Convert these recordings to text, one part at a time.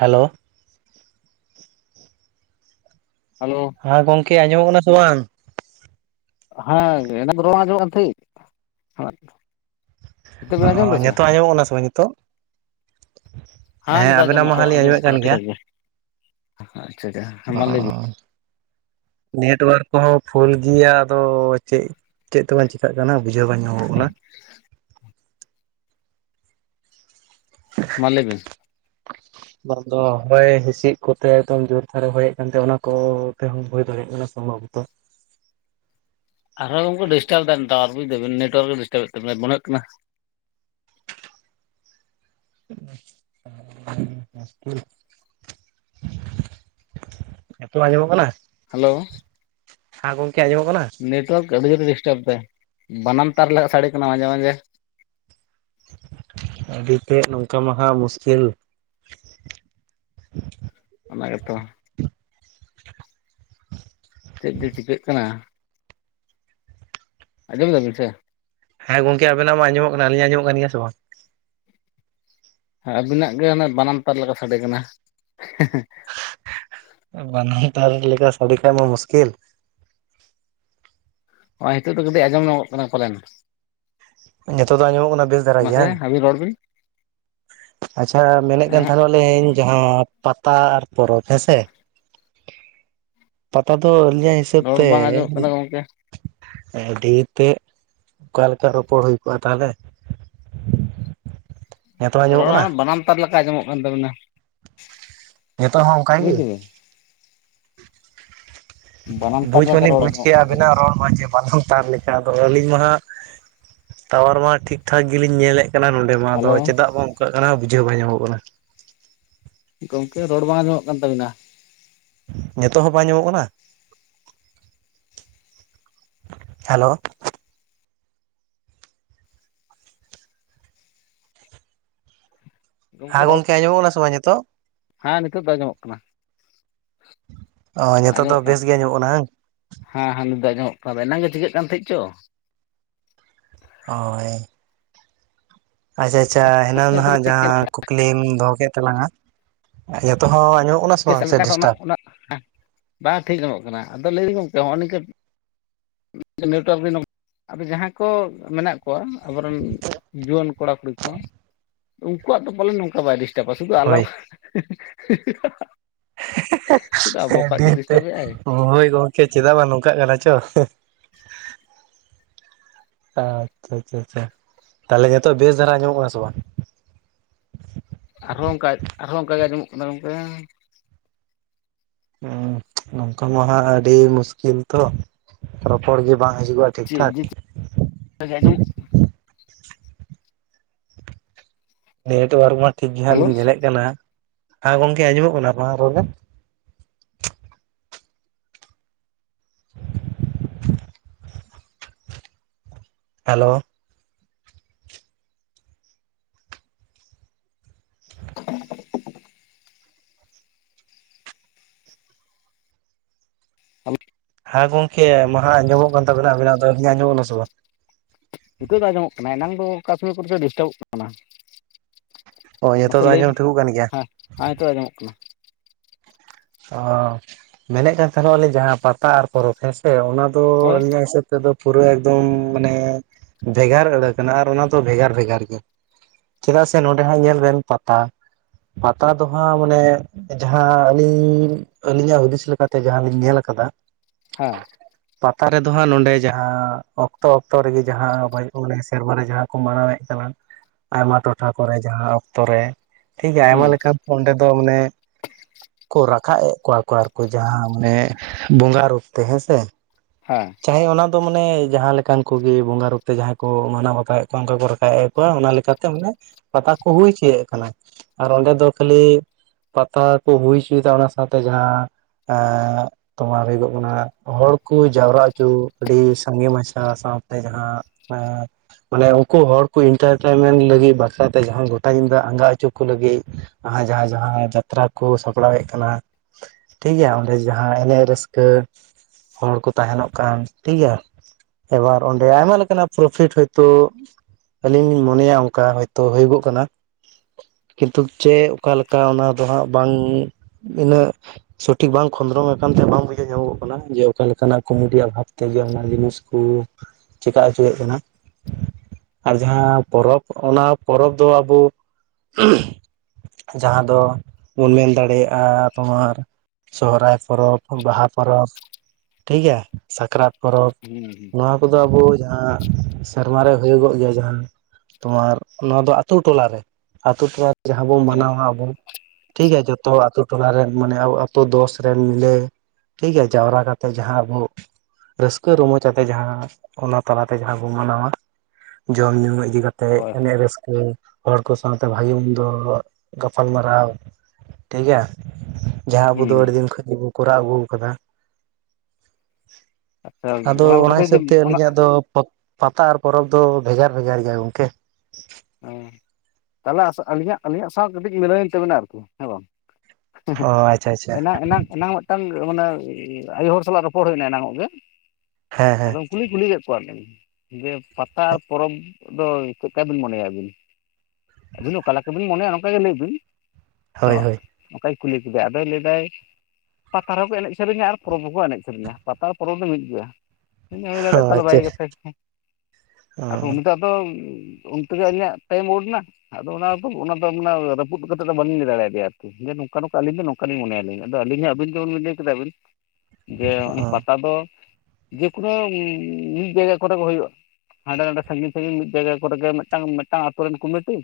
Hello hello ᱦᱮᱸ ᱜᱚᱝᱠᱮ ᱟᱸᱡᱚ ᱢᱚᱜ ᱠᱟᱱᱟ ᱥᱮ ᱵᱟᱝ? ᱦᱮᱸ ᱮᱱᱟᱝ ᱨᱚᱲ ᱟᱸᱡᱚ ᱢᱚᱜ ᱠᱟᱱ ᱛᱟᱦᱮᱸᱫ᱾ ᱱᱤᱛᱚᱜ ᱵᱮᱱ ᱟᱸᱡᱚᱢ ᱫᱟᱥᱮ? ᱱᱤᱛᱚᱜ ᱟᱸᱡᱚ ᱢᱚᱜ ᱠᱟᱱᱟ ᱥᱮᱵᱟᱝ ᱱᱤᱛᱚᱜ? ᱦᱮᱸ ᱱᱤᱛᱚᱜ ᱟᱵᱮᱱᱟᱜ ᱟᱸᱡᱚᱢᱚᱜ ᱢᱟ ᱦᱟᱸᱜ ᱞᱤᱧ ᱟᱸᱡᱚᱢᱚᱜ ᱟᱸᱡᱚᱢᱮᱫ ᱠᱟᱱ ᱠᱟᱱᱟ ᱴᱷᱤᱠ ᱜᱮᱭᱟ ᱟᱪᱪᱷᱟ ᱟᱪᱪᱷᱟ ᱦᱮᱸ ᱢᱟ ᱞᱟᱹᱭᱵᱤᱱ ᱚ ᱱᱮᱴᱣᱟᱨᱠ ᱠᱚᱦᱚᱸ ᱯᱷᱩᱞ ᱜᱮᱭᱟ ᱟᱫᱚ ᱪᱮᱫ ᱪᱮᱫ ᱛᱮ ᱵᱟᱝ ᱪᱤᱠᱟᱹᱜ ᱠᱟᱱᱟ ᱵᱩᱡᱷᱟᱹᱣ ᱵᱟᱝ ᱧᱟᱢᱚᱜ ᱠᱟᱱᱟ [inaudible] ᱢᱟ ᱞᱟᱹᱭ ᱵᱤᱱ [inaudible] ᱵᱟᱝ ᱫᱚ ᱦᱚᱭ ᱦᱤᱸᱥᱤᱫ ᱠᱚᱛᱮ ᱮᱠᱫᱚᱢ ᱡᱳᱨ ᱫᱟᱨᱮ ᱦᱚᱭᱮᱫ ᱠᱟᱱ ᱛᱟᱦᱮᱸ ᱚᱱᱟ ᱠᱚᱛᱮᱦᱚᱸ ᱦᱳᱭ ᱫᱟᱲᱮᱭᱟᱜ ᱠᱟᱱᱟ᱾ [unintelligible] ᱟᱨ ᱦᱚ ᱜᱮ ᱰᱤᱥᱴᱟᱵ ᱫᱟᱭ ᱴᱟᱣᱭᱟᱨ ᱵᱩᱡᱽ ᱫᱟᱵᱮᱱ ᱱᱮᱴᱣᱭᱟᱨᱠ ᱜᱮ ᱰᱤᱥᱴᱟᱵ ᱮ ᱛᱟᱵᱤᱱᱟ ᱢᱚᱱᱮᱜ ᱠᱟᱱᱟ᱾ [inaudible] ᱱᱤᱛᱚᱜ ᱟᱸᱡᱚᱢᱚᱜ ᱠᱟᱱᱟ? ᱦᱮᱞᱳ ᱦᱮᱸ ᱜᱚᱝᱠᱮ ᱟᱸᱡᱚᱢᱚᱜ ᱠᱟᱱᱟ᱾ ᱱᱮᱴᱣᱟᱨᱠ ᱟᱹᱰᱤ ᱡᱳᱨᱮ ᱰᱤᱥᱴᱟᱵ ᱫᱟᱭ ᱵᱟᱱᱟᱢ ᱛᱟᱨ ᱞᱮᱠᱟ ᱥᱟᱹᱲᱮ ᱠᱟᱱᱟ ᱢᱟᱡᱷᱮ ᱢᱟᱡᱷᱮ᱾ ᱟᱹᱰᱤ ᱛᱮᱫ ᱱᱚᱝᱠᱟ ᱢᱟᱦᱟ ᱢᱩᱥᱠᱤᱞ ᱚᱱᱟᱜᱮᱛᱚ᱾ ᱪᱮᱫ ᱡᱮ ᱪᱤᱠᱟᱹᱜ ᱠᱟᱱᱟ᱾ ᱟᱸᱡᱚᱢ ᱫᱟᱵᱤᱱ ᱥᱮ ᱦᱮᱸ ᱜᱚᱝᱠᱮ ᱟᱵᱮᱱᱟᱜ ᱢᱟ ᱟᱸᱡᱚᱢᱚᱜ ᱠᱟᱱᱟ᱾ ᱟᱹᱞᱤᱧᱟᱜ ᱟᱸᱡᱚᱢᱚᱜ ᱠᱟᱱ ᱜᱮᱭᱟ ᱥᱮ ᱵᱟᱝ? ᱟᱵᱤᱱᱟᱜ ᱜᱮ ᱦᱟᱱᱮ ᱵᱟᱱᱟᱢ ᱛᱟᱨ ᱞᱮᱠᱟ ᱥᱟᱰᱮ ᱠᱟᱱᱟ ᱟ ᱵᱟᱱᱟᱢ ᱛᱟᱨ ᱞᱮᱠᱟ ᱥᱟᱟᱹᱲᱮ ᱠᱷᱟᱱ ᱢᱟ ᱢᱩᱥᱠᱤᱞ ᱱᱚᱜᱼᱚᱭ ᱱᱤᱛᱚᱜ ᱫᱚ ᱠᱟᱴᱤᱡ ᱟᱸᱡᱚᱢ ᱧᱟᱢᱚᱜ ᱠᱟᱱᱟ ᱯᱟᱞᱮᱱ᱾ ᱱᱤᱛᱚᱜ ᱫᱚ ᱟᱸᱡᱚᱢᱚᱜ ᱠᱟᱱᱟ ᱵᱮᱥ ᱫᱷᱟᱨᱟ ᱜᱮ ᱵᱟᱝ ᱢᱟᱥᱮ ᱟᱹᱵᱤᱱ ᱨᱚᱲ ᱵᱤᱱ᱾ ᱟᱪᱪᱷᱟ ᱢᱮᱱᱮᱫ ᱠᱟᱱ ᱮᱸᱦᱮᱸᱜ ᱛᱟᱦᱚᱸᱞᱤᱧ ᱡᱟᱦᱟᱸ ᱯᱟᱛᱟ ᱟᱨ ᱯᱚᱨᱚᱵᱽ ᱦᱮᱸᱥᱮ ᱯᱟᱛᱟ ᱫᱚ ᱤᱧᱟᱜ ᱦᱤᱥᱟᱹᱵ ᱨᱚᱲ ᱛᱮ ᱵᱟᱝ ᱟᱸᱡᱚᱢᱚᱜ ᱠᱟᱱᱟ ᱜᱚᱝᱠᱮ ᱰᱷᱮᱨ ᱛᱮ ᱚᱠᱟᱞᱮᱠᱟ ᱨᱚᱯᱚᱲ ᱦᱩᱭᱠᱚᱜ-ᱟ ᱛᱟᱦᱚᱞᱮ? ᱱᱤᱛᱚᱜ ᱟᱸᱡᱚᱢᱚᱜ ᱠᱟᱱᱟ ᱨᱚᱲᱟᱢ ᱵᱟᱱᱟᱢ ᱛᱟᱨ ᱞᱮᱠᱟ ᱟᱸᱡᱚᱢᱚᱜ ᱠᱟᱱ ᱛᱟᱵᱮᱱᱟ᱾ ᱱᱤᱛᱚᱜ ᱦᱚᱸ ᱚᱱᱠᱟᱜ ᱜᱮ? ᱵᱟᱱᱟᱢ ᱵᱩᱡ ᱛᱟᱨᱞᱟᱠᱟ ᱢᱟᱞᱤᱧ ᱨᱚᱲ ᱵᱩᱡ ᱟᱸᱡᱚᱢᱚᱜ ᱠᱮᱫᱜ-ᱟ ᱠᱟᱱ ᱟᱵᱤᱱᱟᱜ ᱛᱟᱵᱤᱱᱟ ᱨᱚᱲ ᱢᱟ ᱡᱮ ᱵᱟᱱᱟᱢ ᱛᱟᱨ ᱟᱫᱚ ᱟᱹᱞᱤᱧ ᱢᱟ ᱦᱟᱸᱜ ᱴᱟᱣᱭᱟᱨ ᱢᱟ ᱴᱷᱤᱠ ᱴᱷᱟᱠ ᱜᱮᱞᱤᱧ ᱧᱮᱞᱮᱫ ᱠᱟᱱᱟ ᱱᱚᱱ ᱵᱮᱢᱟ ᱫᱚ ᱦᱮᱞᱳ ᱪᱮᱫᱟᱜ ᱵᱟᱝ ᱚᱱᱠᱟᱹᱜ ᱠᱟᱱᱟ ᱵᱩᱡᱷᱟᱹᱣ ᱵᱟᱝ ᱧᱟᱢᱚᱜ ᱠᱟᱱᱟ᱾ ᱜᱚᱝᱠᱮ ᱨᱚᱲ ᱵᱟᱝ ᱟᱸᱡᱚᱢᱚᱜ ᱠᱟᱱ ᱛᱟᱵᱤᱱᱟ᱾ ᱱᱤᱛᱳᱜ ᱦᱚᱸ ᱵᱟᱭᱧᱟᱢᱚᱜ ᱠᱟᱱᱟ ᱦᱮᱞᱳ ᱦᱮᱸ ᱜᱚᱝᱠᱮ ᱟᱸᱡᱚᱢᱚᱜ ᱠᱟᱱᱟ ᱥᱮ ᱵᱟᱝ ᱱᱤᱛᱚᱜ? ᱦᱮᱸ ᱱᱤᱛᱳᱜ ᱫᱚ ᱟᱸᱡᱚᱢᱚᱜ ᱠᱟᱱᱟ᱾ ᱚ ᱱᱤᱛᱚᱜ ᱫᱚ ᱟᱸᱡᱚᱢᱚᱜ ᱠᱟᱱᱟ ᱵᱮᱥ ᱜᱮ ᱟᱧᱚᱢᱚᱜ ᱠᱟᱱᱟ ᱦᱟᱝ᱾ ᱦᱮᱸ ᱦᱮᱸ ᱱᱤᱛᱚᱜ ᱟᱸᱡᱚᱢᱚᱜ ᱠᱟᱱᱟ ᱮᱱᱟᱝ ᱜᱮ ᱪᱤᱠᱟᱹᱜ ᱠᱟᱱ ᱛᱟᱦᱮᱸᱫ ᱪᱚ᱾ ᱦᱳᱭ᱾ ᱟᱪᱪᱷᱟ ᱟᱪᱪᱷᱟ, ᱦᱮᱱᱟᱱ ᱱᱟᱦᱟᱜ ᱡᱟᱦᱟᱸ ᱠᱞᱤᱢ ᱫᱚᱦᱚ ᱠᱮᱫ ᱛᱟᱞᱟᱝᱟ ᱧᱮᱛᱚᱜ ᱦᱚᱸ ᱟᱸᱡᱚᱢᱚᱜ ᱠᱟᱱᱟ ᱥᱮ ᱵᱟᱝ ᱟᱯᱮᱥᱮᱪ ᱥᱮ ᱢᱤᱫᱴᱟ ᱢᱟ ᱩᱱᱟᱹᱜ ᱰᱤᱥᱴᱟᱵᱽ ᱩᱱᱟᱹᱜ ᱦᱮᱸ, ᱵᱟᱝ ᱴᱷᱤᱠ ᱮᱢᱚᱜ ᱠᱟᱱᱟ, ᱟᱫᱚ ᱞᱟᱹᱭᱫᱟᱹᱧ ᱜᱚᱝᱠᱮ ᱦᱚᱸᱜᱼᱚ ᱱᱤᱝᱠᱟᱹ ᱱᱮᱴᱣᱟᱨᱠ [inaudible] ᱡᱟᱦᱟᱸ ᱠᱚ ᱢᱮᱱᱟᱜ ᱠᱚᱣᱟ, ᱟᱵᱚᱨᱮᱱ ᱡᱩᱣᱟᱹᱱ ᱠᱚᱲᱟ ᱠᱩᱲᱤ ᱠᱚ ᱩᱱᱠᱩᱣᱟᱜ ᱫᱚ ᱯᱟᱞᱮᱱ ᱱᱚᱝᱠᱟ ᱵᱟᱭ ᱵᱤᱥ ᱠᱮᱯᱟ ᱥᱩᱫᱩ ᱟᱞᱟᱝ ᱦᱳᱭ [unintelligible] ᱦᱳᱭ ᱟᱹᱰᱤ ᱩᱛᱟᱹᱨ ᱦᱳᱭ ᱜᱚᱝ ᱪᱮ ᱪᱮᱫᱟᱜ ᱵᱟᱝ ᱱᱚᱝᱠᱟ ᱠᱟᱱᱟ ᱪᱚ᱾ ᱟᱪᱪᱷᱟ ᱟᱪᱪᱷᱟ ᱟᱪᱷᱟ, ᱛᱟᱦᱞᱮ ᱱᱤᱛᱚᱜ ᱵᱮᱥ ᱫᱷᱟᱨᱟ ᱟᱸᱡᱚᱢᱚᱜ ᱠᱟᱱᱟ ᱥᱮ ᱵᱟᱝ? ᱟᱨᱦᱚᱸ ᱚᱱᱠᱟ ᱟᱨᱦᱚᱸ ᱚᱱᱠᱟ ᱜᱮ ᱟᱸᱚᱢᱚᱜ ᱠᱟᱱᱟ ᱜᱚᱝᱠᱮ᱾ ᱩᱸ ᱱᱚᱝᱠᱟ ᱢᱟ ᱦᱟᱸᱜ ᱟᱹᱰᱤ ᱢᱩᱥᱠᱤᱞ ᱛᱚ ᱨᱚᱯᱚᱲ ᱜᱮ ᱵᱟᱝ ᱦᱤᱡᱩᱜᱼᱟ᱾ ᱴᱷᱤᱠ ᱴᱷᱟᱠ ᱪᱮᱫ ᱪᱤ [inaudible] ᱱᱮᱴᱚᱣᱟᱨᱠ ᱢᱟ ᱴᱷᱤᱠ ᱜᱮ ᱦᱟᱸᱜ ᱦᱮᱞᱳ ᱞᱤᱧ ᱧᱮᱞᱮᱜ ᱠᱟᱱᱟ᱾ ᱟᱨ ᱜᱚᱝᱠᱮ ᱟᱸᱡᱚᱢᱚᱜ ᱠᱟᱱᱟ ᱟᱵᱟᱝ ᱨᱚᱲ ᱢᱮ? ᱦᱮᱞᱳ, [inaudible] [inaudible] ᱦᱮᱸ ᱜᱚᱝᱠᱮ ᱢᱟᱦᱟ ᱟᱸᱡᱚᱢᱚᱜ ᱠᱟᱱ ᱛᱟᱵᱮᱱᱟ ᱟᱵᱤᱱᱟᱜ ᱫᱚ᱾ ᱤᱧᱟᱹᱜ ᱟᱸᱡᱚᱢᱚᱜ ᱠᱟᱱᱟ ᱥᱮ ᱵᱟᱝ? ᱱᱤᱛᱚᱜ ᱫᱚ ᱟᱸᱡᱚᱢᱚᱜ ᱠᱟᱱᱟ ᱮᱱᱟᱝ ᱫᱚ ᱚᱠᱟ ᱥᱚᱢᱚᱭ ᱠᱚᱨᱮ ᱫᱚ ᱰᱤᱥᱴᱟᱵᱚᱜ ᱠᱟᱱᱟ᱾ ᱚ ᱱᱤᱛᱚᱜ ᱢᱟᱥᱮ ᱫᱚ ᱞᱟᱹᱭ ᱟᱸᱡᱚᱢ ᱵᱤᱱ, ᱴᱷᱤᱠᱚᱜ ᱠᱟᱱ ᱜᱮᱭᱟ ᱦᱮᱸ ᱦᱮᱸ ᱱᱮᱛᱚᱜ ᱟᱸᱡᱚᱢᱚᱜ ᱠᱟᱱᱟ᱾ ᱚ ᱢᱮᱱᱮᱫ ᱠᱟᱱ ᱛᱟᱦᱮᱱᱚ ᱟᱞᱤᱧ ᱡᱟᱦᱟᱸ ᱯᱟᱛᱟ ᱟᱨ ᱯᱚᱨᱚᱵᱽ ᱦᱮᱸᱥᱮ, ᱚᱱᱟ ᱫᱚ ᱦᱳᱭ ᱟᱹᱞᱤᱧᱟᱜ ᱦᱤᱥᱟᱹᱵ ᱛᱮ ᱫᱚ ᱯᱩᱨᱟᱹ ᱮᱠᱫᱚᱢ ᱢᱟᱱᱮ ᱵᱷᱮᱜᱟᱨ ᱟᱹᱲᱟᱹ ᱠᱟᱱᱟ ᱟᱨ ᱚᱱᱟ ᱫᱚ ᱵᱷᱮᱜᱟᱨ ᱵᱷᱮᱜᱟᱨ ᱜᱮᱭᱟ᱾ ᱪᱮᱫᱟᱜ ᱥᱮ ᱱᱚᱸᱰᱮ ᱦᱟᱸᱜ ᱧᱮᱞ ᱵᱮᱱ ᱯᱟᱛᱟ, ᱯᱟᱛᱟ ᱫᱚ ᱦᱟᱸᱜ ᱢᱟᱱᱮ ᱡᱟᱦᱟ ᱠᱤ ᱟᱹᱞᱤᱧᱟᱜ ᱦᱩᱸᱫᱤᱥ ᱞᱮᱠᱟ ᱛᱮ ᱡᱟᱦᱟ ᱞᱤᱧ ᱧᱮᱞ ᱠᱟᱫᱟ᱾ ᱦᱮᱸ᱾ ᱯᱟᱛᱟ ᱨᱮᱫᱚ ᱦᱟᱸᱜ ᱱᱚᱰᱮ ᱡᱟᱦᱟᱸ ᱚᱠᱛᱚ ᱚᱠᱛᱚ ᱨᱮ ᱜᱮ ᱡᱟᱦᱟᱸ [unintelligible] ᱥᱮᱨᱣᱟ ᱨᱮ ᱡᱟᱦᱟᱸ ᱠᱚ ᱢᱟᱱᱟᱣᱮᱜ ᱠᱟᱱᱟ, ᱟᱭᱢᱟ ᱴᱚᱴᱷᱟ ᱠᱚᱨᱮ ᱡᱟᱦᱟᱸ ᱚᱠᱛᱚ ᱨᱮ, ᱴᱷᱤᱠᱜᱮᱭᱟ ᱟᱭᱢᱟ ᱦᱩᱸ ᱞᱮᱠᱟᱱ ᱠᱚ ᱯᱚᱸᱰᱮ ᱫᱚ ᱢᱟᱱᱮ, ᱠᱚ ᱨᱟᱠᱟᱵ ᱮᱫ ᱠᱚᱣᱟ ᱠᱚ ᱟᱨᱠᱚ ᱡᱟᱦᱟᱸ ᱢᱟᱱᱮ ᱵᱚᱸᱜᱟ ᱨᱩᱯ ᱛᱮ ᱦᱮᱸ ᱥᱮ᱾ ᱦᱮᱸ᱾ ᱪᱟᱦᱮ ᱚᱱᱟ ᱫᱚ ᱢᱟᱱᱮ ᱡᱟᱦᱟᱸ ᱞᱮᱠᱟᱱ ᱠᱩᱜᱮ ᱵᱚᱸᱜᱟ ᱨᱩᱯᱛᱮ ᱡᱟᱦᱟᱸᱭ ᱠᱚ ᱢᱟᱱᱟᱣ ᱵᱟᱛᱟᱣᱮᱜ ᱠᱚᱣᱟ ᱚᱝᱠᱟ ᱠᱚ ᱨᱟᱠᱟᱭᱮᱜ ᱚᱱᱟ ᱞᱮᱠᱟᱛᱮ ᱢᱟᱱᱮ ᱯᱟᱛᱟ ᱠᱚ ᱦᱩᱭ ᱦᱚᱪᱚᱭᱮᱜ ᱠᱟᱱᱟ᱾ ᱟᱨ ᱚᱸᱰᱮ ᱫᱚ ᱠᱷᱟᱹᱞᱤ ᱯᱟᱛᱟ ᱠᱚ ᱦᱩᱭ ᱦᱚᱪᱚᱭ ᱫᱟ ᱚᱱᱟ ᱥᱟᱣ ᱛᱮ ᱡᱟᱦᱟ ᱮᱸᱻ ᱛᱳᱢᱟᱨ ᱦᱩᱭᱩᱜᱚᱜ ᱠᱟᱱᱟ ᱦᱚᱲ ᱠᱚ ᱡᱟᱣᱨᱟ ᱚᱪᱚ ᱟᱹᱰᱤ ᱥᱟᱸᱜᱮ ᱢᱟᱪᱷᱟ ᱥᱟᱶᱛᱮ ᱡᱟᱦᱟᱸ [inaudible] ᱢᱟᱱᱮ, ᱩᱱᱠᱩ ᱦᱚᱲ ᱠᱚ ᱤᱱᱴᱟᱨᱴᱮᱱᱢᱮᱱ ᱞᱟᱹᱜᱤᱫ ᱵᱟᱠᱷᱨᱟ ᱛᱮ ᱡᱟᱦᱟ ᱜᱚᱴᱟ ᱧᱤᱫᱟᱹ ᱟᱸᱜᱟ ᱦᱚᱪᱚ ᱠᱚ ᱞᱟᱹᱜᱤᱜ᱾ ᱟᱨ ᱡᱟᱦᱟᱸᱭ ᱡᱟᱦᱟᱸᱭ ᱡᱟᱛᱨᱟ ᱠᱚ ᱥᱟᱯᱲᱟᱣᱮᱫ ᱠᱟᱱᱟ᱾ ᱴᱷᱤᱠ ᱜᱮᱭᱟ, ᱚᱸᱰᱮ ᱡᱟᱦᱟ ᱮᱱᱮᱡ ᱨᱟᱹᱥᱠᱟᱹ ᱦᱚᱲ ᱠᱚ ᱛᱟᱦᱮᱸᱱᱚᱜ ᱠᱟᱱ ᱴᱷᱤᱠ ᱜᱮᱭᱟ᱾ ᱮᱵᱟᱨ ᱚᱸᱰᱮ ᱟᱭᱢᱟ ᱞᱮᱠᱟᱱᱟᱜ ᱯᱨᱚᱯᱷᱮᱴ ᱦᱳᱭ ᱛᱚ᱾ ᱟᱹᱞᱤᱧ ᱞᱤᱧ ᱢᱚᱱᱮᱭᱟ ᱚᱱᱠᱟ ᱦᱳᱭ ᱛᱚ ᱦᱳᱭᱳ ᱜᱚᱜ ᱠᱟᱱᱟ᱾ ᱠᱤᱱᱛᱩ ᱪᱮᱫ ᱚᱠᱟ ᱞᱮᱠᱟ ᱚᱱᱟ ᱫᱚ ᱦᱟᱸᱜ ᱵᱟᱝ ᱤᱱᱟᱹᱜ ᱥᱚᱴᱷᱤᱠ ᱵᱟᱝ ᱠᱷᱚᱸᱫᱽᱨᱚᱝ ᱟᱠᱟᱱ ᱛᱮ ᱵᱟᱝ ᱵᱩᱡᱷᱟᱹᱣ ᱧᱟᱢᱚᱜ ᱠᱟᱱᱟ ᱡᱮ ᱚᱠᱟ ᱞᱮᱠᱟᱱᱟᱜ ᱠᱚᱢᱮᱰᱤ ᱵᱷᱟᱵ ᱛᱮᱜᱮ ᱚᱱᱟ ᱡᱤᱱᱤᱥ᱾ ᱦᱩᱸ ᱮᱫᱟ ᱦᱚᱪᱚᱭᱮᱜ ᱠᱟᱱᱟ ᱾ ᱟᱨ ᱡᱟᱦᱟᱸ ᱯᱚᱨᱚᱵᱽ, ᱚᱱᱟ ᱯᱚᱨᱚᱵᱽ ᱫᱚ ᱟᱵᱚ ᱡᱟᱦᱟᱸ ᱫᱚ ᱵᱚᱱ ᱢᱮᱱ ᱫᱟᱲᱮᱭᱟᱜᱼᱟ᱾ ᱟᱸ ᱛᱳᱢᱟᱨ ᱥᱚᱦᱚᱨᱟᱭ ᱯᱚᱨᱚᱵᱽ ᱵᱟᱦᱟ ᱯᱚᱨᱵᱽ ᱴᱷᱤᱠ ᱜᱮᱭᱟ ᱥᱟᱠᱨᱟᱛ ᱯᱚᱨᱚᱵᱽ ᱦᱩᱸ ᱱᱚᱣᱟ ᱠᱚᱫᱚ ᱟᱵᱚ ᱡᱟᱦᱟ ᱥᱮᱨᱣᱟ ᱨᱮ ᱦᱳᱭᱳᱜᱚᱜ ᱜᱮᱭᱟ ᱡᱟᱦᱟ ᱛᱳᱢᱟᱨ ᱱᱚᱣᱟ ᱫᱚ ᱟᱛᱳ ᱴᱚᱞᱟ ᱨᱮ ᱟᱛᱳ ᱴᱚᱞᱟ ᱨᱮ ᱡᱟᱦᱟᱸ ᱵᱚ ᱦᱮᱸ ᱢᱟᱱᱟᱣᱟ ᱟᱵᱚ, ᱴᱷᱤᱠ ᱜᱮᱭᱟ ᱡᱚᱛᱚ ᱟᱛᱳ ᱴᱚᱞᱟ ᱨᱮᱱ ᱢᱟᱱᱮ ᱟᱛᱳ ᱫᱚᱥ ᱨᱮᱱ ᱢᱤᱞᱮ ᱴᱷᱤᱠᱜᱮᱭᱟ ᱡᱟᱣᱨᱟ ᱠᱟᱛᱮᱜ ᱡᱟᱦᱟᱸ ᱟᱵᱚᱼᱼ ᱨᱟᱹᱥᱠᱟᱹ ᱨᱚᱢᱚᱡ ᱟᱛᱮ ᱡᱟᱦᱟᱸ ᱚᱱᱟ ᱛᱟᱞᱟᱛᱮ ᱡᱟᱦᱟᱸ ᱵᱚ ᱢᱟᱱᱟᱣᱟ ᱡᱚᱢ ᱧᱩ ᱤᱫᱤ ᱠᱟᱛ ᱛᱮ ᱦᱳᱭ ᱦᱳᱭ ᱮᱱᱮᱡ ᱨᱟᱹᱥᱠᱟᱹᱭ ᱦᱚᱲ ᱠᱚ ᱥᱟᱶᱛᱮ ᱵᱷᱟᱜᱤ ᱢᱚᱱᱫᱚ ᱜᱟᱯᱟᱞ ᱢᱟᱨᱟᱨᱟᱣ ᱴᱷᱤᱠ ᱜᱮᱭᱟ᱾ ᱡᱟᱸᱦᱟ ᱟᱵᱚ ᱫᱚ ᱦᱩᱸ ᱟᱹᱰᱤ ᱫᱤᱱ ᱠᱷᱚᱱ ᱜᱮᱵᱚᱱ ᱠᱚᱨᱟᱣ ᱟᱹᱜᱩ ᱟᱠᱟᱫᱟ ᱟᱪᱪᱷᱟ ᱟᱫᱚ ᱚᱱᱟ ᱞᱮᱠᱟᱛᱮ ᱡᱩᱫᱤ ᱦᱤᱥᱟᱹᱵᱛᱮ ᱚᱱᱟ ᱟᱹᱞᱤᱧᱟᱜ ᱫᱚ ᱯᱟᱛᱟ, ᱟᱨ ᱯᱚᱨᱚᱵᱽ, ᱫᱚ ᱵᱷᱮᱜᱟᱨ, ᱵᱷᱮᱜᱟᱨ ᱜᱮᱭᱟ ᱜᱚᱝᱠᱮ᱾ ᱛᱟᱦᱚᱞᱮ ᱟᱹᱞᱤᱧᱟᱜ ᱟᱹᱞᱤᱧᱟᱜ ᱥᱟᱶ ᱠᱟᱹᱴᱤᱡ ᱢᱤᱞᱟᱹᱣ ᱛᱟᱵᱮᱱᱟ ᱟᱨᱠᱤ ᱦᱮᱸ ᱵᱟᱝ? ᱚ ᱟᱪᱪᱷᱟ ᱟᱪᱪᱷᱟ ᱮᱱᱟ ᱮᱱᱟᱝ ᱮᱱᱟᱝᱚᱜ ᱴᱟᱝ ᱢᱟᱱᱮ ᱟᱭᱩ ᱦᱚᱲ ᱥᱟᱞᱟᱜ ᱨᱚᱯᱚᱲ ᱦᱩᱭ ᱮᱱᱟ ᱮᱱᱟᱝᱚᱜ ᱜᱮ ᱦᱮᱸ ᱦᱮᱸ ᱟᱫᱚ ᱠᱩᱞᱤ ᱠᱩᱞᱤᱠᱮᱫ ᱠᱚᱣᱟᱞᱤᱧ ᱡᱮ ᱯᱟᱛᱟ ᱟᱨ ᱯᱚᱨᱚᱵᱽ ᱫᱚ ᱪᱮᱫ ᱞᱮᱠᱟᱵᱤᱱ ᱢᱚᱱᱮᱭᱟ᱾ ᱟᱹᱵᱤᱱ ᱚᱠᱟ ᱞᱮᱠᱟᱵᱤᱱ ᱢᱚᱱᱮᱭᱟ ᱱᱚᱝᱠᱟ ᱞᱟᱹᱭ ᱵᱤᱱ ᱦᱮᱸ ᱦᱳᱭ ᱵᱟᱝ᱾ ᱦᱳᱭ ᱚᱱᱠᱟᱭ ᱠᱩᱞᱤ ᱠᱮᱫᱮᱭᱟ ᱟᱫᱚᱭ ᱞᱟᱹᱭ ᱫᱟᱭ ᱯᱟᱛᱟ ᱨᱮᱠᱚ ᱮᱱᱮᱡ ᱥᱮᱨᱮᱧᱟ ᱟᱨ ᱯᱚᱨᱚᱵᱽ ᱦᱚᱸᱠᱚ ᱮᱱᱮᱡ ᱥᱮᱨᱮᱧᱟ ᱯᱟᱛᱟ ᱯᱚᱨᱚᱵᱽ ᱫᱚ ᱢᱤᱫ ᱜᱮᱭᱟ᱾ ᱦᱩᱭ ᱚ ᱫᱟᱲᱮᱭᱟᱜᱼᱟ ᱛᱟᱦᱚᱞᱮ ᱵᱟᱭ ᱟᱪᱪᱷᱟ ᱠᱟᱛᱷᱟᱜᱮ ᱚ ᱟᱫᱚ ᱩᱱᱤ ᱫᱚ ᱟᱫᱚ ᱛᱮᱜᱮ ᱤᱧᱟᱹᱜ ᱴᱟᱭᱤᱢ ᱩᱰ ᱮᱱᱟ ᱟᱫᱚ ᱚᱱᱟ ᱚᱱᱟ ᱫᱚ ᱨᱟᱹᱯᱩᱫ ᱠᱟᱛᱮᱫ ᱫᱚ ᱵᱟᱹᱧ ᱞᱟᱹᱭ ᱫᱟᱲᱮᱭᱟᱫᱮᱭᱟ ᱟᱨᱠᱤ᱾ ᱡᱮ ᱱᱚᱝᱠᱟ ᱱᱚᱠᱟ ᱟᱹᱞᱤᱧ ᱫᱚ ᱱᱚᱝᱠᱟᱞᱤᱤᱧ ᱢᱚᱱᱭᱟᱞᱤᱧ ᱟᱫᱚ ᱟᱹᱞᱤᱧ ᱟᱹᱵᱤᱱ ᱜᱮᱵᱚᱱ ᱵᱤᱱ ᱞᱟᱹᱭ ᱠᱮᱫᱟᱵᱤᱱ ᱡᱮ ᱚ ᱚᱸᱚᱭ ᱯᱟᱛᱟ ᱫᱚ ᱡᱮᱠᱳᱱᱳ ᱢᱤᱫ ᱡᱟᱭᱜᱟ ᱠᱚᱨᱮᱜᱮ ᱦᱩᱭᱩᱜᱼᱟ ᱦᱟᱸᱰᱮ ᱱᱟᱰᱮ ᱥᱟᱹᱜᱤᱧ ᱥᱟᱹᱜᱤᱧ ᱢᱤᱫ ᱡᱟᱭᱜᱟ ᱠᱚᱨᱮᱜᱮ ᱢᱤᱫᱴᱟᱝ ᱢᱤᱫᱴᱟᱝ ᱟᱛᱳ ᱨᱮᱱ ᱠᱚᱢᱤᱴᱤ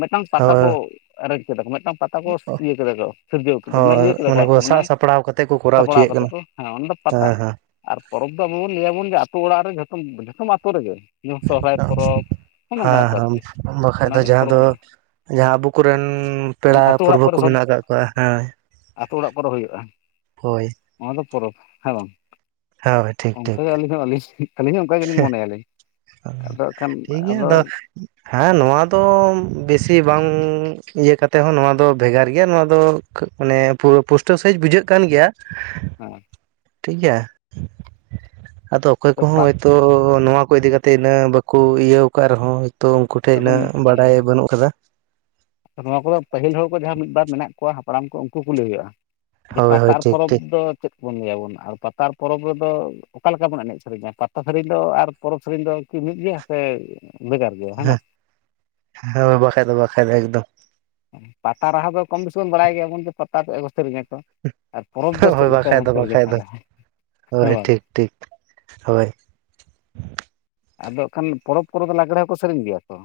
ᱢᱤᱫᱴᱟᱝ ᱯᱟᱛᱟ ᱠᱚ ᱦᱳᱭ ᱮᱨᱮᱧᱡᱽ ᱠᱮᱫᱟ ᱠᱚ ᱢᱤᱫᱴᱟᱝ ᱯᱟᱛᱟ ᱠᱚ ᱤᱭᱟᱹ ᱠᱮᱫᱟ ᱠᱚ ᱥᱤᱨᱡᱟᱹᱣ ᱠᱮᱫᱟ ᱢᱟᱱᱮ ᱦᱳᱭ ᱤᱭᱟᱹ ᱠᱮᱫᱟ ᱠᱚ ᱟᱨᱠᱤ ᱢᱟᱱᱮ ᱥᱟᱵ ᱥᱟᱯᱲᱟᱣ ᱠᱟᱛᱮᱫ ᱠᱚ ᱠᱚᱨᱟᱣ ᱥᱟᱯᱲᱟᱣ ᱦᱚᱪᱚᱭᱮᱫ ᱠᱟᱛᱮ ᱠᱟᱱᱟ ᱠᱚ᱾ ᱦᱮᱸ ᱚᱱᱟ ᱫᱚ ᱯᱟᱛᱟ ᱦᱮᱸ ᱦᱮᱸ ᱟᱨ ᱯᱚᱨᱚᱵᱽ ᱫᱚ ᱟᱵᱚ ᱵᱚᱱ ᱞᱟᱹᱭ ᱟᱵᱚᱱ ᱡᱮ ᱟᱹᱛᱩ ᱚᱲᱟᱜ ᱨᱮ ᱡᱚᱛᱚ ᱡᱚᱛᱚᱢ ᱟᱛᱳ ᱨᱮᱜᱮ ᱥᱚᱨᱦᱟᱭ ᱯᱚᱨᱚᱵᱽ ᱱᱚᱜᱼᱚ ᱱᱚᱝᱠᱟᱱᱟᱜ᱾ ᱠᱚ ᱟᱢ ᱟᱨᱠᱤ ᱵᱟᱠᱷᱟ ᱚᱱᱟ ᱫᱚ ᱡᱟᱸᱦᱟᱸ ᱯᱚᱨᱚᱵᱽ ᱫᱚ ᱵᱚᱱ ᱡᱟᱸᱦᱟᱸ ᱟᱵᱚ ᱠᱚᱨᱮᱱ ᱯᱮᱲᱟ ᱯᱚᱨᱵᱷᱟᱹ ᱠᱚ ᱢᱮᱱᱟᱜ ᱟᱠᱟᱜ ᱠᱚᱣᱟ, ᱦᱮᱸ᱾ ᱟᱹᱛᱳ ᱚᱲᱟᱜ ᱠᱚᱨᱮ ᱦᱩᱭᱩᱜᱼᱟ᱾ ᱦᱳᱭ᱾ ᱱᱚᱣᱟ ᱫᱚ ᱯᱚᱨᱚᱵᱽ, ᱦᱮᱸ ᱵᱟᱝ, ᱦᱳᱭ ᱴᱷᱤᱠ ᱴᱷᱤᱠ ᱚᱱᱠᱟᱜᱮ ᱟᱹᱞᱤᱧ ᱦᱚᱸ [unintelligible] ᱟᱹᱞᱤᱧ᱾ ᱟᱹᱞᱤᱧ ᱦᱚᱸ ᱚᱱᱠᱟ ᱜᱮᱞᱤᱧ ᱢᱚᱱᱮᱭᱟᱞᱤᱧ᱾ ᱚ ᱟᱫᱚ ᱦᱟᱸᱜ ᱠᱷᱟᱱ ᱴᱷᱤᱠ ᱜᱮᱭᱟ ᱟᱫᱚ᱾ ᱦᱮᱸ ᱱᱚᱣᱟ ᱫᱚ ᱵᱮᱥᱤ ᱵᱟᱝ ᱤᱭᱟᱹ ᱠᱟᱛᱮ ᱦᱚᱸ ᱱᱚᱣᱟ ᱫᱚ ᱵᱷᱮᱜᱟᱨ ᱜᱮᱭᱟ ᱱᱚᱣᱟ ᱫᱚ ᱢᱟᱱᱮ ᱯᱳᱥᱴᱟᱹᱣ ᱥᱟᱭᱤᱡᱽ ᱵᱩᱡᱷᱟᱹᱜ ᱠᱟᱱ ᱜᱮᱭᱟ᱾ ᱦ [unintelligible] ᱴᱷᱤᱠ ᱜᱮᱭᱟ, ᱟᱫᱚ ᱚᱠᱚᱭ ᱠᱚᱦᱚᱸ ᱯᱟᱛ ᱦᱚᱭᱛᱳ ᱱᱚᱣᱟ ᱠᱚ ᱤᱫᱤ ᱠᱟᱛᱮ ᱤᱱᱟᱹ ᱵᱟᱠᱚ ᱤᱭᱟᱹᱣ ᱟᱠᱟᱫ ᱨᱮᱦᱚᱸ ᱦᱚᱭᱛᱚ ᱩᱱᱠᱩ ᱴᱷᱮᱱ ᱟᱫᱚ ᱤᱱᱟᱹᱜ ᱵᱟᱰᱟᱭ ᱵᱟᱹᱱᱩᱜ ᱟᱠᱟᱫᱟ᱾ ᱱᱚᱣᱟ ᱠᱚᱫᱚ ᱯᱟᱹᱦᱤᱞ ᱦᱚᱲ ᱠᱚ ᱡᱟᱸᱦᱟᱸ ᱢᱤᱫᱵᱟᱨ ᱢᱮᱱᱟᱜ ᱠᱚᱣᱟ ᱦᱟᱯᱲᱟᱢ ᱠᱚ ᱩᱱᱠᱩ ᱠᱩᱞᱤ ᱦᱩᱭᱩᱜᱼᱟ᱾ ᱡᱮ ᱦᱳᱭ ᱯᱟᱛᱟ ᱦᱳᱭ ᱟᱨ ᱴᱷᱤᱠ ᱯᱚᱨᱚᱵᱽ ᱴᱷᱤᱠ ᱫᱚ ᱪᱮᱫ ᱠᱚᱵᱚᱱ ᱞᱟᱹᱭ ᱟᱵᱚᱱ ᱟᱨ ᱯᱟᱛᱟ ᱟᱨ ᱯᱚᱨᱚᱵᱽ ᱨᱮᱫᱚ ᱚᱠᱟ ᱞᱮᱠᱟ ᱵᱚᱱ ᱮᱱᱮᱡ ᱥᱮᱨᱮᱧᱟ, ᱯᱟᱛᱟ ᱥᱮᱨᱮᱧ ᱫᱚ ᱟᱨ ᱯᱚᱨᱚᱵᱽ ᱥᱮᱨᱮᱧ ᱫᱚ ᱠᱤ ᱢᱤᱫ ᱜᱮᱭᱟ ᱥᱮ ᱵᱷᱮᱜᱟᱨ ᱜᱮᱭᱟ? ᱦᱮᱸ ᱦᱮᱸ, ᱦᱮ ᱵᱟᱠᱟᱱ ᱫᱚ ᱵᱟᱠᱟᱱ ᱫᱚ ᱮᱠᱫᱚᱢ᱾ ᱯᱟᱛᱟ ᱨᱟᱦᱟ ᱫᱚ ᱠᱚᱢ ᱵᱮᱥᱤ ᱵᱚᱱ ᱵᱟᱲᱟᱭ ᱜᱮᱭᱟᱵᱚᱱ ᱡᱮ ᱯᱟᱛᱟ [unintelligible] ᱥᱮᱨᱮᱧᱟ ᱛᱚ᱾ ᱯᱚᱨᱚᱵᱽ ᱫᱚ ᱪᱮᱫ ᱦᱳᱭ ᱞᱮᱠᱟ ᱵᱟᱠᱷᱟᱡ ᱵᱚᱱ ᱫᱚ ᱥᱮᱨᱮᱧ ᱜᱮᱭᱟ ᱵᱟᱠᱷᱟᱡ ᱫᱚ ᱛᱟᱦᱚᱞᱮ ᱦᱮᱸ ᱦᱳᱭ ᱵᱟᱝ᱾ ᱴᱷᱤᱠ ᱴᱷᱤᱠ, ᱦᱳᱭ᱾ ᱟᱫᱚᱜ ᱠᱷᱟᱱ ᱯᱚᱨᱚᱵᱽ ᱠᱚᱨᱮ ᱫᱚ ᱞᱟᱜᱽᱲᱮ ᱦᱚᱸ ᱠᱚ ᱥᱮᱨᱮᱧ ᱜᱮᱭᱟ ᱛᱚ᱾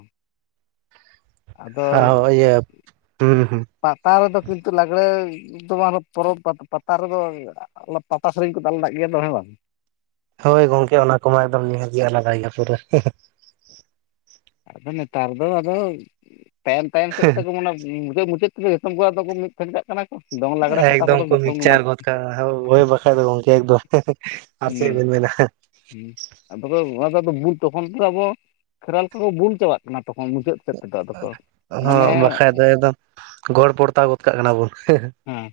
ᱟ ᱤᱭᱟᱹ ᱦᱩᱸ ᱦᱩᱸ᱾ ᱯᱟᱛᱟ ᱨᱮᱫᱚ ᱠᱤᱱᱛᱩ ᱞᱟᱜᱽᱲᱮ ᱫᱚ ᱯᱚᱨᱚᱵᱽ ᱯᱟᱛᱟ, ᱯᱟᱛᱟ ᱨᱮᱫᱚ ᱵᱟᱝ ᱦᱩᱭᱩᱜ-ᱟ᱾ ᱯᱟᱛᱟ ᱥᱮᱨᱮᱧ ᱠᱚᱫᱚ ᱟᱞᱟᱫᱟ ᱜᱮᱭᱟ ᱛᱚ ᱦᱮᱸ ᱵᱟᱝ? ᱦᱳᱭ ᱜᱚᱝᱠᱮ ᱚᱱᱟ ᱠᱚᱢᱟ ᱮᱠᱫᱚᱢ ᱱᱤᱦᱟ. ᱛ ᱜᱮ ᱟᱞᱟᱫᱟ ᱜᱮᱭᱟ ᱯᱩᱨᱟ. ᱾ᱦᱟ ᱦᱟ ᱟᱫᱚ ᱱᱮᱛᱟᱨ ᱫᱚ ᱟᱫᱚ ᱛᱟᱭᱚᱢ ᱛᱟᱭᱚᱢ ᱥᱮᱫ ᱛᱮᱠᱚ ᱢᱟᱱᱮ ᱢᱩᱪᱟᱹᱫ ᱢᱩᱪᱟᱹᱫ ᱛᱮᱜᱮ ᱡᱚᱛᱚᱢ ᱟᱫᱚ ᱠᱚ ᱫᱚ [unintelligible] ᱮᱠᱫᱚᱢ ᱠᱚ ᱜᱮ ᱢᱤᱫ ᱢᱤᱠᱪᱟᱨ ᱜᱚᱫᱠᱟᱜ- ᱟ, ᱦᱳᱭ, ᱦᱳᱭ ᱵᱟᱠᱷᱟᱱ ᱫᱚ ᱜᱚᱢᱠᱮ ᱮᱠᱫᱚᱢ᱾ᱦᱮ ᱦᱮ ᱟᱨ ᱪᱮᱫ ᱵᱟᱹᱱ ᱢᱮᱱᱟ᱾ ᱦᱮᱸ ᱟᱫᱚ ᱚᱱᱟ ᱛᱚᱠᱷᱚᱱ ᱟᱵᱚ ᱠᱷᱮᱨᱣᱟᱹᱞ ᱠᱚ ᱵᱩᱞ ᱪᱟᱵᱟᱜ ᱠᱟᱱᱟ, ᱛᱚᱠᱷᱚᱱ ᱢᱩᱪᱟᱹᱫ ᱥᱮᱫ ᱛᱮᱫᱚ ᱟᱫᱚ ᱠᱚ ᱢᱟᱱᱮ ᱦᱚᱸ ᱵᱟᱠᱷᱟᱡ ᱫᱚ ᱮᱠᱫᱚᱢ ᱜᱚᱲ ᱯᱚᱲᱚᱛᱟ ᱜᱚᱫ ᱠᱟᱜ ᱠᱟᱱᱟ ᱵᱚᱱ᱾ᱦᱮ ᱦᱮ ᱦᱮᱸ,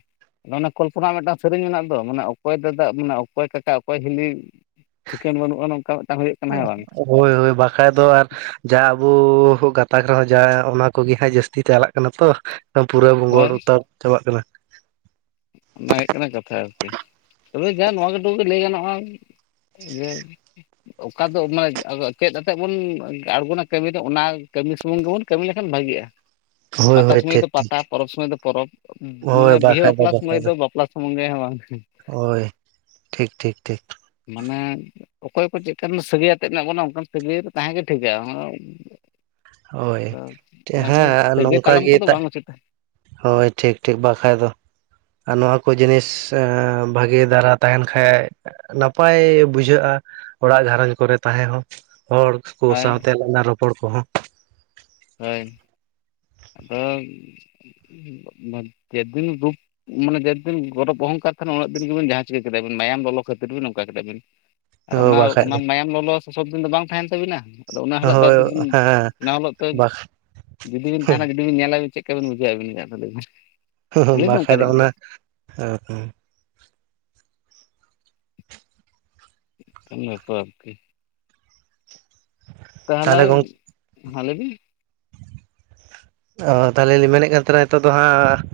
ᱟᱫᱚ ᱚᱱᱮ ᱠᱚᱞᱯᱚᱱᱟ ᱢᱤᱫᱴᱟᱝ ᱥᱮᱨᱮᱧ ᱢᱮᱱᱟᱜ ᱫᱚ ᱢᱟᱱᱮ ᱚᱠᱚᱭ ᱫᱟᱫᱟ ᱢᱟᱱᱮ ᱚᱠᱚᱭ ᱠᱟᱠᱟ ᱚᱠᱚᱭ ᱦᱤᱞᱤ ᱴᱷᱤᱠᱟᱹᱱ ᱵᱟᱹᱱᱩᱜ-ᱟ ᱱᱚᱝᱠᱟ ᱢᱤᱫᱴᱟᱝ ᱦᱩᱭᱩᱜ-ᱟ᱾ ᱦᱳᱭ ᱦᱳᱭ ᱵᱟᱠᱷᱟᱡ ᱫᱚ ᱟᱨ ᱡᱟ ᱟᱵᱚ ᱜᱟᱛᱟᱠ ᱨᱮᱦᱚᱸ ᱡᱟ ᱚᱱᱟ ᱠᱚᱜᱮ ᱦᱟᱸᱜ ᱡᱟᱹᱥᱛᱤ ᱪᱟᱞᱟᱜ ᱠᱟᱱᱟ ᱛᱚ᱾ ᱯᱩᱨᱟᱹ ᱵᱚᱝᱜᱚᱞ ᱦᱳᱭ ᱛᱟᱵ ᱩᱛᱟᱨ ᱪᱟᱵᱟᱜ ᱠᱟᱱᱟ᱾ ᱚᱱᱟ ᱜᱮ ᱦᱩᱭᱩᱜ ᱠᱟᱱᱟ ᱠᱟᱛᱷᱟ ᱟᱨᱠᱤ ᱛᱚᱵᱮ ᱡᱟ ᱱᱚᱣᱟ ᱴᱩᱠᱩ ᱜᱮ ᱞᱟᱹᱭ ᱜᱟᱱᱚᱜ-ᱟ, [unintelligible] ᱚᱠᱟ ᱫᱚ ᱢᱟᱱᱮ ᱪᱮᱫ ᱟᱛᱮᱫ ᱵᱚᱱ ᱟᱬᱜᱚᱱᱟ ᱠᱟᱹᱢᱤ ᱫᱚ ᱚᱱᱟ ᱠᱟᱹᱢᱤ ᱥᱩᱢᱩᱝ ᱜᱮᱵᱚᱱ ᱠᱟᱹᱢᱤ ᱞᱮᱠᱷᱟᱱ ᱵᱷᱟᱜᱤᱜ-ᱟ, ᱦᱳᱭ ᱯᱟᱛᱟ ᱦᱳᱭ ᱥᱚᱢᱚᱭ ᱴᱷᱤᱠ ᱫᱚ ᱴᱷᱤᱠ ᱯᱟᱛᱟ ᱯᱚᱨᱚᱵᱽ ᱥᱚᱢᱚᱭ ᱫᱚ ᱯᱚᱨᱚᱵᱽ ᱢᱟᱱᱮ ᱦᱳᱭ ᱵᱤᱦᱟᱹ ᱵᱟᱠᱷᱟᱡ ᱵᱟᱯᱞᱟ ᱥᱚᱢᱚᱭ ᱵᱟᱠᱷᱟᱡ ᱫᱚ ᱵᱟᱯᱞᱟ ᱥᱩᱢᱩᱝ ᱜᱮ ᱦᱚᱸ ᱵᱟᱝ, ᱦᱳᱭ ᱴᱷᱤᱠ ᱴᱷᱤᱠ ᱴᱷᱤᱠ ᱢᱟᱱᱮ ᱚᱠᱚᱭ ᱠᱚ ᱪᱮᱫᱠᱟᱱ ᱥᱟᱹᱜᱟᱹᱭ ᱟᱛᱮᱫ ᱢᱮᱱᱟᱜ ᱵᱚᱱᱟ ᱚᱱᱠᱟᱱ ᱥᱟᱹᱜᱟᱹᱭ ᱛᱟᱦᱮᱸ ᱜᱮ ᱴᱷᱤᱠᱟ᱾ [unintelligible] ᱦᱳᱭ ᱟᱫᱚ ᱚᱱᱟ ᱠᱚ ᱦᱮᱸ ᱥᱟᱹᱜᱟᱹᱭ ᱱᱚᱝᱠᱟ ᱛᱟᱞᱟᱝ ᱜᱮ ᱠᱚᱫᱚ ᱛᱟᱜ ᱵᱟᱝ ᱩᱪᱤᱛ ᱦᱳᱭ, ᱴᱷᱤᱠ ᱴᱷᱤᱠ,, ᱵᱟᱠᱷᱟᱡ ᱫᱚ! ᱟᱨ ᱱᱚᱣᱟ ᱠᱚ ᱡᱤᱱᱤᱥ, ᱵᱷᱟᱹᱜᱤ ᱫᱷᱟᱨᱟ ᱛᱟᱦᱮᱱ ᱠᱷᱟᱡ ᱱᱟᱯᱟᱭ ᱵᱩᱡᱷᱟᱹᱜ-ᱟ ᱾ ᱚᱲᱟᱜ ᱜᱷᱟᱨᱚᱸᱡᱽ ᱠᱚᱨᱮ, ᱛᱟᱦᱮᱸ ᱦᱚᱸ ᱦᱚᱲ ᱾ ᱠᱩ, ᱦᱳᱭ ᱥᱟᱶᱛᱮ ᱞᱟᱸᱫᱟ ᱨᱚᱯᱚᱲ ᱠᱚᱦᱚᱸ ᱾ ᱦᱳᱭ, ᱟᱫᱚ ᱡᱮᱫᱤᱱ ᱨᱩᱯ [unintelligible] ᱢᱟᱱᱮ, ᱡᱮ ᱫᱤᱱ ᱜᱚᱨᱚᱵᱽ ᱚᱦᱚᱝᱠᱟᱨ ᱛᱟᱦᱮᱱᱟ ᱾ ᱩᱱᱟᱹᱜ ᱫᱤᱱ ᱜᱮᱵᱤᱱ, ᱡᱟᱦᱟᱸ ᱪᱤᱠᱟᱹ ᱠᱮᱫᱟ ᱵᱤᱱ, ᱢᱟᱭᱟᱢ ᱞᱚᱞᱚ ᱠᱷᱟᱹᱛᱤᱨ ᱵᱤᱱ, ᱚᱱᱠᱟ ᱠᱮᱫᱟ ᱵᱤᱱ ᱾ ᱟᱨ ᱚᱱᱟ, ᱵᱟᱠᱷᱟᱡ ᱚᱱᱟ ᱫᱚ ᱢᱟᱭᱟᱢ ᱞᱚᱞᱚ, ᱥᱚᱵ ᱫᱤᱱ ᱫᱚ ᱵᱟᱝ ᱛᱟᱦᱮᱱ, ᱛᱟᱹᱵᱤᱱᱟ ᱟᱫᱚ ᱾ ᱚᱱᱟ ᱦᱤᱞᱳᱜ ᱫᱚ ᱦᱳᱭ ᱦᱮᱸ [unintelligible] ᱴᱤᱠ, ᱵᱟᱠ ᱡᱩᱫᱤ ᱵᱮᱱ ᱛᱟᱦᱮᱱᱟ ᱾ ᱡᱩᱫᱤ ᱵᱤᱱ ᱧᱮᱞᱟ ᱾ ᱪᱮᱫ? ᱞᱮᱠᱟᱵᱤᱱ ᱵᱩᱡᱷᱟᱹᱣ ᱟᱵᱤᱱ? ᱞᱟᱹᱭ ᱢᱮ ᱾ ᱦᱩᱼᱦᱟ. ᱼᱣ ᱵᱟᱠᱷᱟᱡ ᱫᱚ, ᱚᱱᱟ ᱦᱚᱸᱼᱦᱟᱸ ᱩᱱᱟ. ᱥ ᱥᱚ ᱟᱥᱥᱤ [unintelligible] ᱛᱟᱦᱚᱞᱮ ᱛᱟᱼᱦᱟᱞᱟ. ᱜᱚᱝ ᱭ, ᱵᱷᱞᱤᱜᱮ? ᱚᱻ, ᱛᱟᱦᱚᱞᱮ, ᱞᱤᱧ ᱢᱮᱱᱮᱫ ᱠᱟᱱ ᱛᱟᱦᱮᱱᱟ ᱾ ᱱᱤᱛᱚᱜ ᱫᱚ ᱦᱟᱸᱜ,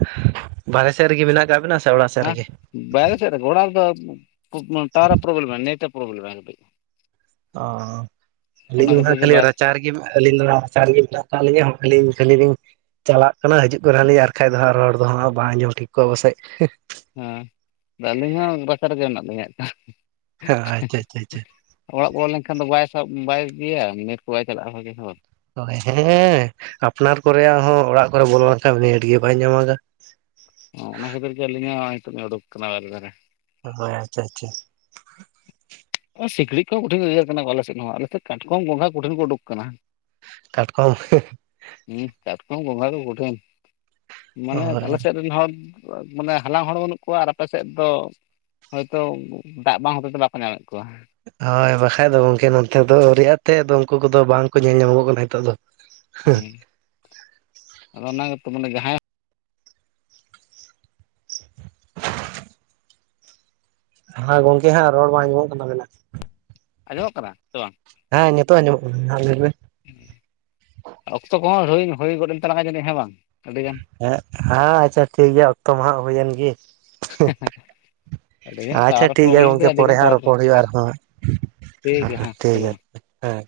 ᱵᱟᱨᱦᱮ ᱥᱮᱫ ᱨᱮᱜᱮ, ᱢᱮᱱᱟᱜ ᱟᱠᱟᱫ ᱵᱮᱱᱟ ᱥᱮ, ᱚᱲᱟᱜ ᱥᱮᱫ ᱦᱮᱸ ᱨᱮᱜᱮ? ᱵᱟᱭᱨᱮ ᱥᱮᱫ ᱨᱮ ᱜᱮ, ᱚᱲᱟᱜ ᱨᱮ ᱫᱚ ᱴᱟᱣᱟᱨ ᱮ, ᱯᱚᱨᱚᱵᱞᱮᱢᱼᱟ ᱾ ᱱᱮᱴ ᱮ ᱯᱚᱨᱚᱵᱞᱮᱢ ᱢᱟ, ᱠᱟᱴᱤᱡ ᱾ ᱚᱻ, ᱟᱹᱞᱤᱧ ᱚᱱᱟ ᱠᱷᱟᱹᱛᱤᱨ ᱜᱮ ᱠᱷᱟᱹᱞᱤ ᱵᱟᱨ ᱨᱟᱪᱟ ᱨᱮᱜᱮ ᱾ ᱟᱹᱞᱤᱧ ᱫᱚ ᱨᱟᱪᱟ ᱨᱮᱜᱮ ᱫᱚᱦᱚ ᱟᱠᱟᱫ ᱞᱤᱧᱟ ᱦᱚᱲ ᱠᱚ [unintelligible] ᱪᱟᱞᱟᱜ ᱠᱟᱱᱟ, ᱦᱤᱡᱩᱜ ᱠᱟᱱᱟ ᱞᱤᱧ, ᱟᱨ ᱠᱷᱟᱡ ᱫᱚ ᱦᱟᱸᱜ, ᱨᱚᱲ ᱫᱚ ᱦᱟᱸᱜ ᱵᱟᱝ ᱟᱡᱚᱢ ᱴᱷᱤᱠ ᱠᱚᱜ-ᱟ, ᱯᱟᱥᱮᱡ? ᱦᱟᱺᱜ ᱾ ᱦᱮᱸ, ᱟᱹᱞᱤᱧ ᱦᱚᱸ ᱵᱟᱠᱮ ᱨᱮᱜᱮ, ᱢᱮᱱᱟᱜ ᱞᱤᱧ, ᱦᱟᱸᱦ ᱦᱮᱸ, ᱟᱻᱪᱟ, ᱟᱪᱟ ᱟᱪᱟ ᱾ ᱚᱲᱟᱜ ᱵᱚᱞᱚ ᱞᱮᱱᱠᱷᱟᱱ ᱫᱚ, ᱵᱟᱭ ᱥᱟᱵ, ᱵᱟᱭ ᱜᱮᱭᱟ, ᱱᱮᱴ ᱠᱚ, ᱵᱟᱭ ᱪᱟᱞᱟᱜᱼᱟ, ᱵᱷᱟᱜᱤ ᱦᱚᱸ ᱾ ᱦᱳ, ᱦᱮᱸᱻᱦᱮᱸᱻᱦᱮ ᱾ ᱟᱯᱱᱟᱨ ᱠᱚᱨᱮ ᱦᱚᱸ ᱚᱲᱟᱜ ᱠᱚᱨᱮ ᱵᱚᱞᱚ ᱞᱮᱱᱠᱷᱟᱱ, ᱩᱱᱤ ᱟᱸᱴ ᱜᱮ ᱵᱟᱭ ᱧᱟᱢᱟᱜᱟ? ᱚᱼ ᱚᱱᱟ ᱠᱷᱟᱹᱛᱤᱨ ᱜᱮ, ᱟᱹᱞᱤᱧ ᱦᱚᱸ ᱱᱤᱛᱚᱜ ᱞᱤᱧ, ᱩᱰᱩᱠ ᱟᱠᱟᱱᱟ ᱵᱟᱨ ᱫᱷᱟᱨᱮ ᱾ ᱦᱳᱭ! ᱟᱪᱪᱟ, ᱟᱪᱪᱟ ᱾ ᱥᱤᱸᱠᱲᱤᱡ ᱠᱚᱦᱚᱸ ᱠᱚᱴᱷᱤᱱ ᱠᱚ, ᱜᱮᱜᱮᱨ ᱠᱟᱱᱟ ᱾ ᱟᱞᱮ ᱥᱮᱫ ᱦᱚᱸ᱾ ᱟᱞᱮ ᱥᱮᱫ ᱠᱟᱴᱠᱚᱢ, ᱜᱚᱸᱜᱷᱟ ᱠᱚᱴᱷᱤᱱ ᱠᱚ, ᱩᱰᱩᱠ ᱟᱠᱟᱱᱟ ᱾ ᱠᱟᱴᱠᱚᱢ, ᱦᱦᱟᱸᱦ ᱾ ᱦᱩᱸ, ᱠᱟᱴᱠᱚᱢ ᱜᱚᱸᱝᱜᱷᱟ ᱠᱚ ᱠᱚᱴᱷᱤᱱ, ᱢᱟᱱᱮ, ᱦᱳᱭ ᱟᱞᱮ ᱥᱮᱫ ᱨᱮᱱ ᱦᱚᱲ! ᱣᱵ, ᱢᱟᱱᱮ, ᱦᱟᱞᱟᱝ ᱦᱚᱲ ᱵᱟᱹᱱᱩᱜ ᱠᱚᱣᱟ ᱾ ᱟᱨ ᱟᱯᱮ ᱥᱮᱫ ᱫᱚ? ᱦᱳᱭ ᱛᱳ ᱫᱟᱜ ᱵᱟᱝ ᱦᱚᱛᱮ ᱛᱮ, ᱵᱟᱠᱚ ᱧᱟᱢᱮᱫ ᱠᱚᱣᱟ‌ ᱾ ᱦᱳᱭ ᱵᱟᱠᱷᱟᱡ ᱫᱚ, ᱜᱚᱢᱠᱮ ᱱᱚᱛᱮ ᱫᱚ, ᱟᱹᱣᱨᱤᱭᱟᱜ ᱛᱮᱫ ᱫᱚ, ᱩᱱᱠᱩ ᱠᱚᱫᱚ, ᱵᱟᱝ ᱠᱚ ᱧᱮᱞ ᱧᱟᱢᱚᱜᱚᱜ ᱠᱟᱱᱟ, ᱱᱤᱛᱚᱜ ᱫᱚ ᱾ [inaudible] ᱟᱫᱚ, ᱚᱱᱟ ᱜᱮᱛᱚ, ᱡᱟᱦᱟᱸᱭ ᱦᱟᱸ, ᱜᱚᱝᱠᱮ ᱦᱟᱸᱜ ᱾ ᱨᱚᱲ ᱵᱟᱝ ᱟᱡᱚᱢᱚᱜ ᱠᱟᱱᱟ᱾ [inaudible] ᱟᱸᱡᱚᱢᱚᱜ ᱠᱟᱱᱟ ᱥᱮ ᱵᱟᱝ? ᱦᱮᱸᱻ, ᱱᱤᱛᱚᱜ ᱟᱸᱡᱚᱜ ᱠᱟᱱᱟ ᱦᱟᱸᱜ, ᱞᱟᱹᱭ ᱢᱮ ᱾ ᱚᱠᱛᱚ ᱠᱚᱦᱚᱸ, ᱦᱩᱭᱮᱱ, ᱦᱩᱭ ᱜᱚᱫ ᱮᱱᱟ ᱛᱟᱞᱟᱝ ᱡᱟᱹᱱᱤᱡ ᱦᱮᱸ ᱵᱟᱝ? ᱟᱹᱰᱤᱜᱟᱱ ᱾ ᱦᱮᱸᱼ ᱦᱟᱸ, ᱟᱪᱪᱷᱟ ᱴᱷᱤᱠᱜᱮᱭᱟ ᱾ᱚᱠᱛᱚ ᱢᱟ ᱦᱟᱸᱜ ᱦᱩᱭᱮᱱ ᱜᱮ ᱾ [unintelligible] ᱟᱹᱰᱤᱜᱟᱱ ᱟᱪᱪᱷᱟ! ᱴᱟᱣᱟᱨ ᱴᱷᱤᱠ ᱜᱮᱭᱟ ᱯᱨᱚᱵᱞᱮᱢ ᱜᱚᱝᱠᱮ, ᱠᱮᱫᱟ ᱯᱚᱨᱮ ᱟᱹᱰᱤᱜᱟᱱ ᱦᱟᱸᱜ ᱨᱚᱲ ᱠᱚ ᱨᱚᱯᱚᱲ ᱦᱩᱭᱩᱜ-ᱟ ᱾ ᱦᱮᱸ ᱟᱨᱦᱚᱸ, ᱴᱷᱤᱠ ᱜᱮᱭᱟ ᱦᱮᱸ ᱴᱷᱤᱠ ᱪᱚᱞᱚ ᱜᱮᱭᱟ ᱾ ᱦᱮᱸ᱾